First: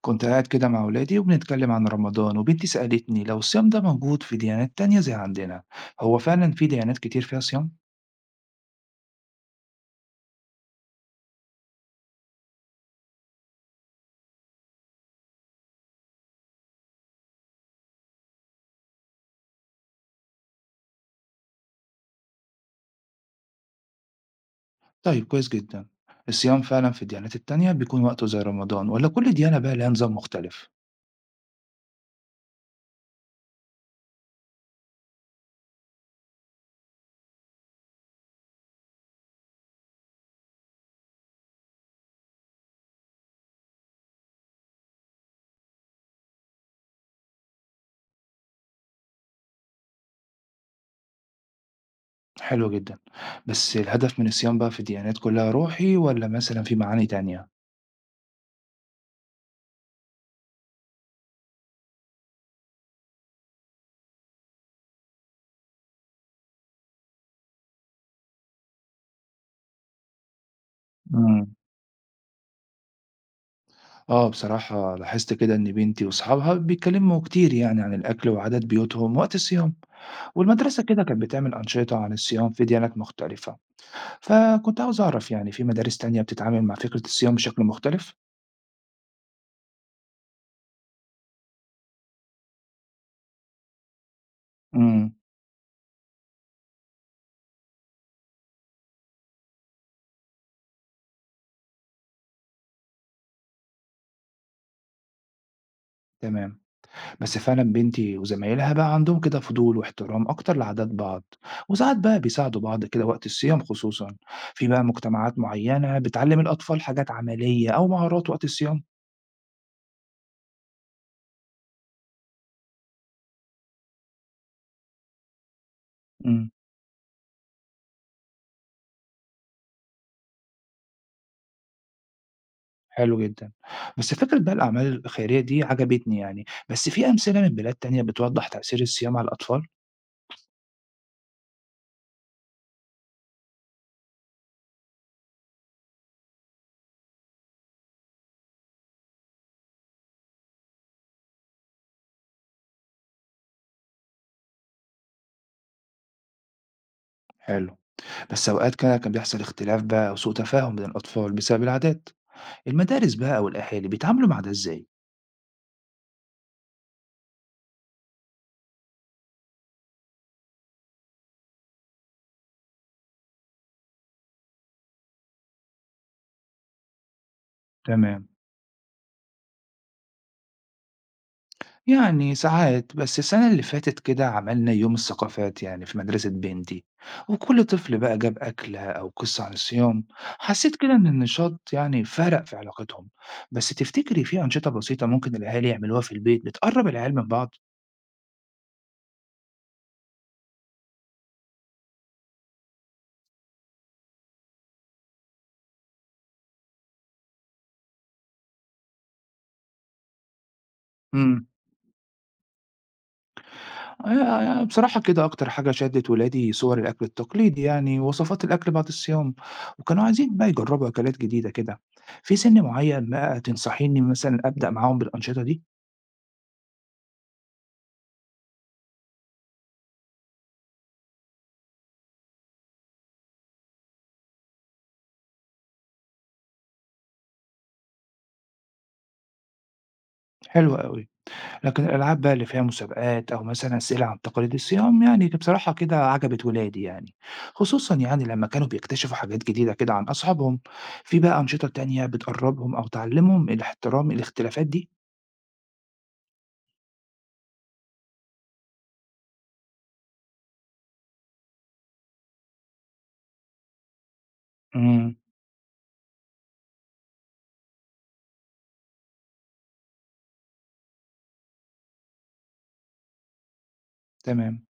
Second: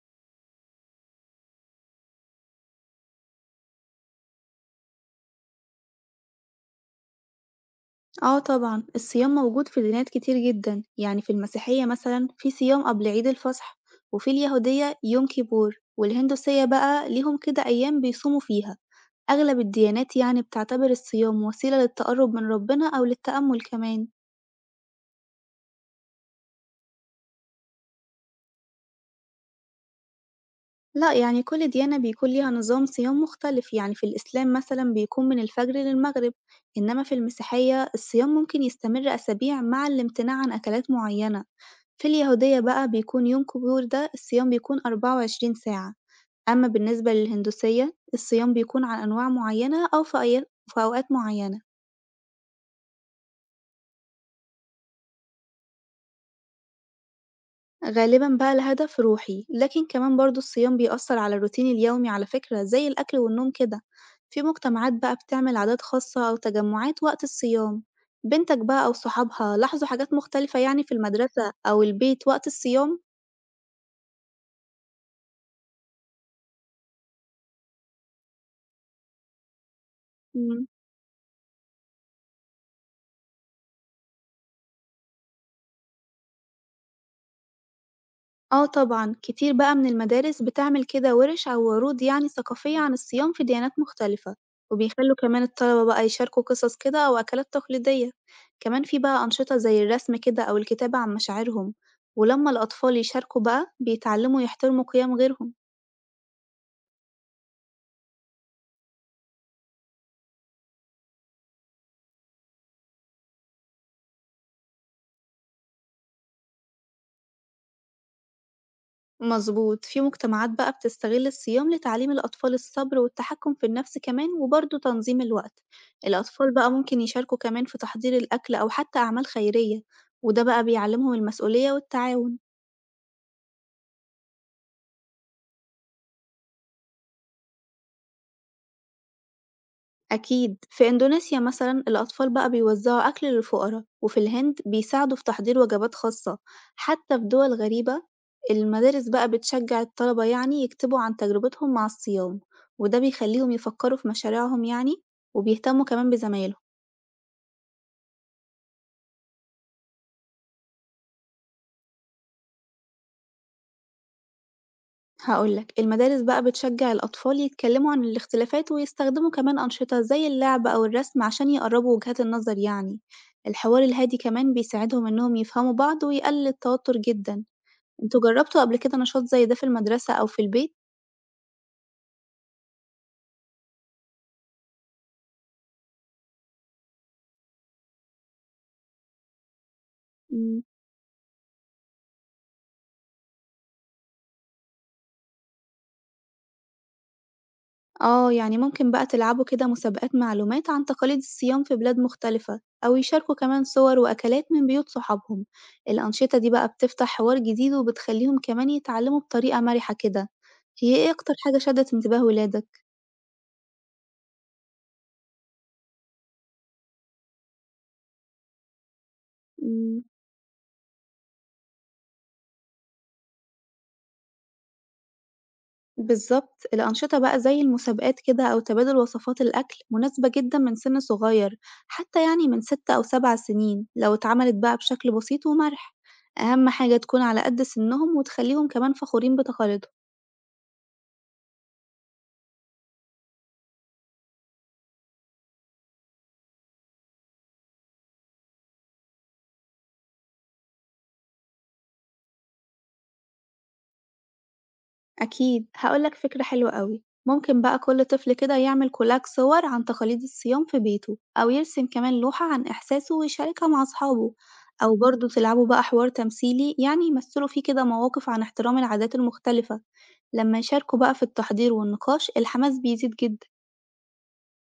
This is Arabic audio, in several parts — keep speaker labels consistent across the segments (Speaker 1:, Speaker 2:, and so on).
Speaker 1: كنت قاعد كده مع ولادي وبنتكلم عن رمضان وبنتي سألتني لو الصيام ده موجود في ديانات تانية زي عندنا. هو فعلا في ديانات كتير فيها صيام؟
Speaker 2: آه طبعًا، الصيام موجود في ديانات كتير جدًا، يعني في المسيحية مثلًا في صيام قبل عيد الفصح، وفي اليهودية يوم كيبور، والهندوسية بقى ليهم كده أيام بيصوموا فيها، أغلب الديانات يعني بتعتبر الصيام وسيلة للتقرب من ربنا أو للتأمل كمان.
Speaker 1: طيب كويس جدا. الصيام فعلا في الديانات التانية بيكون وقته زي رمضان ولا كل ديانة بقى لها نظام مختلف؟
Speaker 2: لأ يعني كل ديانة بيكون ليها نظام صيام مختلف، يعني في الإسلام مثلًا بيكون من الفجر للمغرب، إنما في المسيحية الصيام ممكن يستمر أسابيع مع الامتناع عن أكلات معينة. في اليهودية بقى بيكون يوم كيبور ده الصيام بيكون 24 ساعة، أما بالنسبة للهندوسية الصيام بيكون على أنواع معينة أو في أوقات معينة.
Speaker 1: حلو جدا. بس الهدف من الصيام بقى في الديانات كلها روحي ولا مثلا في معاني تانية؟
Speaker 2: غالبًا بقى لهدف روحي، لكن كمان برضه الصيام بيأثر على الروتين اليومي على فكرة زي الأكل والنوم كده، في مجتمعات بقى بتعمل عادات خاصة أو تجمعات وقت الصيام. بنتك بقى أو صحابها لاحظوا حاجات مختلفة يعني في المدرسة
Speaker 1: مم.
Speaker 2: أو البيت وقت الصيام؟
Speaker 1: اه بصراحة لاحظت كده ان بنتي واصحابها بيتكلموا كتير يعني عن الاكل وعادات بيوتهم وقت الصيام،
Speaker 2: إمم.
Speaker 1: والمدرسة كده كانت بتعمل انشطة عن الصيام في ديانات مختلفة. فكنت عاوز أعرف يعني في مدارس تانية بتتعامل مع فكرة الصيام بشكل مختلف؟
Speaker 2: آه طبعًا، كتير بقى من المدارس بتعمل كده ورش أو عروض يعني ثقافية عن الصيام في ديانات مختلفة،
Speaker 1: إمم،
Speaker 2: وبيخلوا كمان الطلبة بقى يشاركوا قصص كده أو أكلات تقليدية، كمان في بقى أنشطة زي الرسم كده أو الكتابة عن مشاعرهم، ولما الأطفال يشاركوا بقى بيتعلموا يحترموا قيم غيرهم.
Speaker 1: تمام، بس فعلًا بنتي وزمايلها بقى عندهم كده فضول واحترام أكتر لعادات بعض، وساعات بقى بيساعدوا بعض كده وقت الصيام خصوصًا، في بقى مجتمعات معينة بتعلم الأطفال حاجات عملية أو مهارات وقت الصيام؟
Speaker 2: مظبوط، في مجتمعات بقى بتستغل الصيام لتعليم الأطفال الصبر والتحكم في النفس كمان وبرضه تنظيم الوقت.
Speaker 1: إمم،
Speaker 2: الأطفال بقى ممكن يشاركوا كمان في تحضير الأكل أو حتى أعمال خيرية، وده بقى بيعلمهم المسؤولية والتعاون.
Speaker 1: حلو جدًا، بس فكرة بقى الأعمال الخيرية دي عجبتني يعني، بس في أمثلة من بلاد تانية بتوضح تأثير الصيام على الأطفال؟
Speaker 2: أكيد، في إندونيسيا مثلا الأطفال بقى بيوزعوا أكل للفقراء، وفي الهند بيساعدوا في تحضير وجبات خاصة، حتى في دول غريبة المدارس بقى بتشجع الطلبة يعني يكتبوا عن تجربتهم مع الصيام، وده بيخليهم يفكروا في مشاريعهم يعني، وبيهتموا كمان بزمايلهم.
Speaker 1: حلو، بس أوقات كده كان بيحصل اختلاف بقى وسوء تفاهم بين الأطفال بسبب العادات. المدارس بقى والأهالي بيتعاملوا مع ده إزاي؟
Speaker 2: هاقول لك، المدارس بقى بتشجّع الأطفال يتكلّموا عن الاختلافات ويستخدموا كمان أنشطة زي اللعب أو الرسم عشان يقرّبوا وجهات النظر يعني، الحوار الهادي كمان بيساعدهم إنّهم يفهموا بعض ويقلل التوتر جدًا. أنتم
Speaker 1: تمام،
Speaker 2: جرّبتوا قبل كده نشاط زي ده في المدرسة أو في البيت؟
Speaker 1: يعني ساعات بس السنة اللي فاتت كده عملنا يوم الثقافات يعني في مدرسة بنتي، وكل طفل بقى جاب أكلة أو قصة عن الصيام.
Speaker 2: إمم.
Speaker 1: حسيت كده إن النشاط يعني فرق في علاقتهم. بس تفتكري في أنشطة بسيطة ممكن الأهالي يعملوها في البيت بتقرب العيال من بعض؟
Speaker 2: آه يعني ممكن بقى تلعبوا كده مسابقات معلومات عن تقاليد الصيام في بلاد مختلفة، أو يشاركوا كمان صور وأكلات من بيوت صحابهم. الأنشطة دي بقى بتفتح حوار جديد وبتخليهم كمان يتعلموا بطريقة مرحة كده. هي إيه أكتر حاجة شدت انتباه ولادك؟
Speaker 1: بصراحة كده أكتر حاجة شدِّت ولادي صور الأكل التقليدي يعني، ووصفات الأكل بعد الصيام،
Speaker 2: مم.
Speaker 1: وكانوا عايزين بقى يجربوا أكلات جديدة كده. في سِن معين بقى تنصحيني مثلًا أبدأ معاهم بالأنشطة دي؟
Speaker 2: بالظبط، الأنشطة بقى زي المسابقات كده أو تبادل وصفات الأكل مناسبة جدا من سن صغير، حتى يعني من 6 أو 7 سنين لو اتعملت بقى بشكل بسيط ومرح. أهم حاجة تكون على قد سنهم وتخليهم كمان فخورين بتقاليدهم.
Speaker 1: حلو أوي، لكن الألعاب بقى اللي فيها مسابقات أو مثلًا أسئلة عن تقاليد الصيام يعني بصراحة كده عجبت ولادي يعني، خصوصًا يعني لمّا كانوا بيكتشفوا حاجات جديدة كده عن أصحابهم. في بقى أنشطة تانية بتقرّبهم أو تعلّمهم الاحترام الاختلافات دي؟
Speaker 2: أكيد، هقولك فكرة حلوة أوي، ممكن بقى كل طفل كده يعمل كولاج صور عن تقاليد الصيام في بيته، أو يرسم كمان لوحة عن إحساسه ويشاركها مع أصحابه، أو
Speaker 1: إمم،
Speaker 2: برضه تلعبوا بقى حوار تمثيلي يعني يمثلوا فيه كده مواقف عن احترام العادات المختلفة. لما يشاركوا بقى في التحضير والنقاش الحماس بيزيد جدا.
Speaker 1: تمام.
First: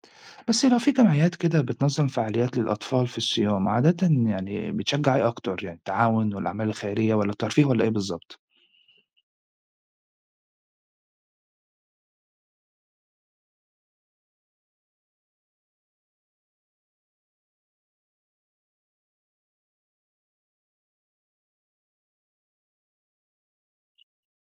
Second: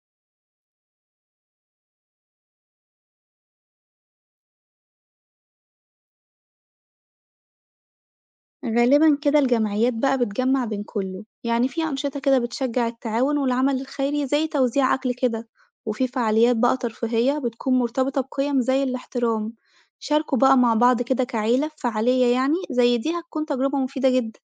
Speaker 1: بس لو في جمعيات كده بتنظم فعاليات للأطفال في الصيام عادة يعني بتشجع إيه أكتر يعني التعاون والأعمال الخيرية ولا الترفيه ولا إيه بالظبط؟
Speaker 2: غالبًا كده الجمعيات بقى بتجمّع بين كُلّه، يعني في أنشطة كده بتشجّع التعاون والعمل الخيري زي توزيع أكل كده، وفي فعاليات بقى ترفيهية بتكون مرتبطة بقيم زي الاحترام. شاركوا بقى مع بعض كده كعيلة في فعالية يعني زي دي هتكون تجربة مفيدة جدًا.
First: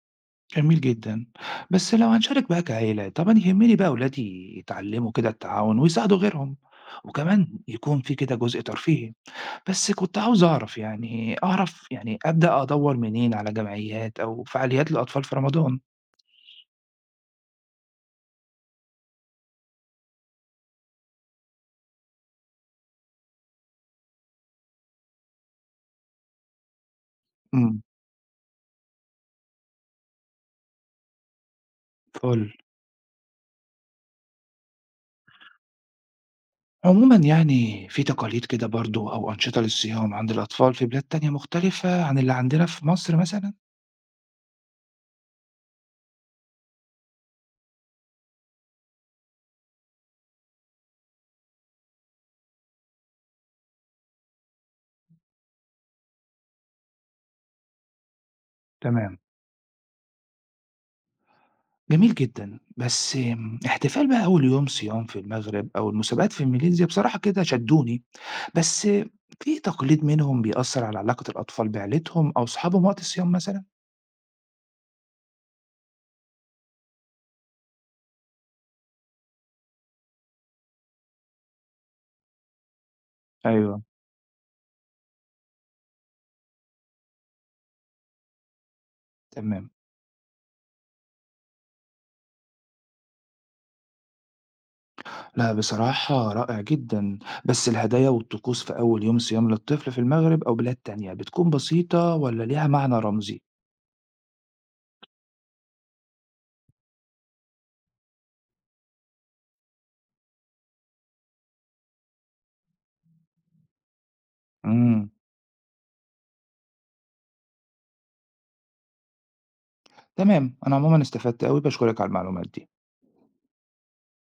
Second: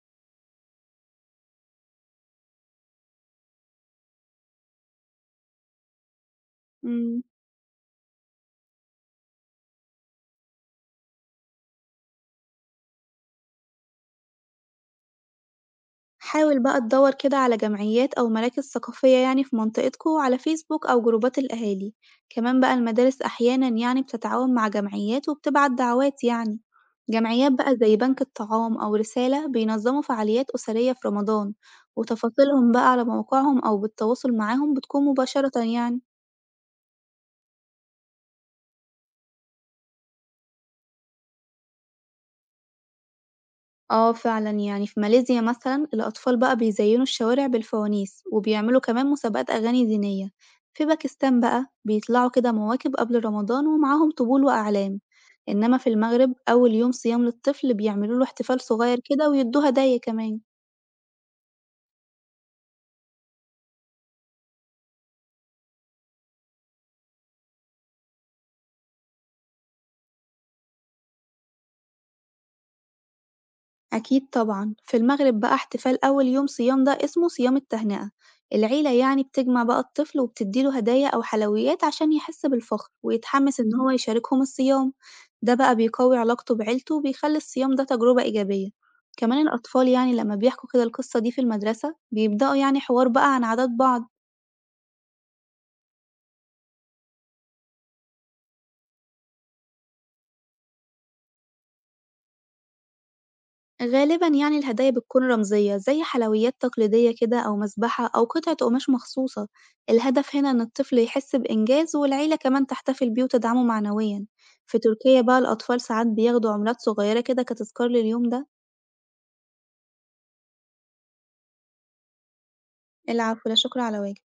Speaker 1: جميل جدًا. بس لو هنشارك بقى كعيلة، طبعًا يهمني بقى ولادي يتعلموا كده التعاون ويساعدوا غيرهم،
Speaker 2: إمم.
Speaker 1: وكمان يكون في كده جزء ترفيهي. بس كنت عاوز أعرف يعني أبدأ أدوّر منين على جمعيات أو فعاليات للأطفال في رمضان؟
Speaker 2: حاول بقى تدوّر كده على جمعيات أو مراكز ثقافية يعني في منطقتكوا على فيسبوك أو جروبات الأهالي، كمان بقى المدارس أحيانًا يعني بتتعاون مع جمعيات وبتبعت دعوات يعني، جمعيات بقى
Speaker 1: إمم،
Speaker 2: زي بنك الطعام أو رسالة بينظموا فعاليات أسرية في رمضان،
Speaker 1: فُل.
Speaker 2: وتفاصيلهم بقى على موقعهم أو بالتواصل معاهم بتكون مباشرةً يعني.
Speaker 1: عمومًا يعني في تقاليد كده برضه أو أنشطة للصيام عند الأطفال في بلاد تانية مختلفة عن اللي عندنا في مصر مثلًا؟
Speaker 2: آه فعلًا، يعني في ماليزيا مثلًا الأطفال بقى بيزينوا الشوارع بالفوانيس، وبيعملوا كمان مسابقات أغاني دينية، في باكستان بقى بيطلعوا كده مواكب قبل رمضان ومعاهم طبول وأعلام، إنما في المغرب أول يوم صيام للطفل بيعملوا له احتفال صغير
Speaker 1: تمام.
Speaker 2: كده ويدوه هدايا كمان.
Speaker 1: جميل جدًا، بس احتفال بقى أول يوم صيام في المغرب أو المسابقات في ماليزيا بصراحة كده شدّوني، بس في تقليد منهم بيأثّر على علاقة الأطفال بعيلتهم أو صحابهم وقت الصيام مثلًا؟
Speaker 2: أكيد طبعًا، في المغرب بقى احتفال أول يوم صيام ده اسمه صيام التهنئة، العيلة يعني بتجمع بقى الطفل وبتديله هدايا أو حلويات عشان يحس بالفخر ويتحمس إن
Speaker 1: أيوه،
Speaker 2: هو يشاركهم الصيام، ده بقى بيقوي علاقته بعيلته وبيخلي الصيام ده تجربة إيجابية. كمان
Speaker 1: تمام.
Speaker 2: الأطفال يعني لما بيحكوا كده القصة دي في المدرسة بيبدأوا يعني حوار بقى عن عادات بعض.
Speaker 1: لأ بصراحة رائع جدًا، بس الهدايا والطقوس في أول يوم صيام للطفل في المغرب أو بلاد تانية بتكون بسيطة والّا ليها معنى رمزي؟
Speaker 2: غالبًا يعني الهدايا بتكون رمزية زي حلويات تقليدية كده أو مسبحة أو قطعة قماش مخصوصة، الهدف هنا إن الطفل يحس بإنجاز والعيلة كمان تحتفل بيه وتدعمه معنويًا، في
Speaker 1: إمم،
Speaker 2: تركيا بقى الأطفال ساعات بياخدوا عملات صغيرة كده كتذكار لليوم ده.
Speaker 1: تمام، أنا عمومًا استفدت أوي، باشكرك على المعلومات دي.
Speaker 2: العفو، لا شكر على واجب.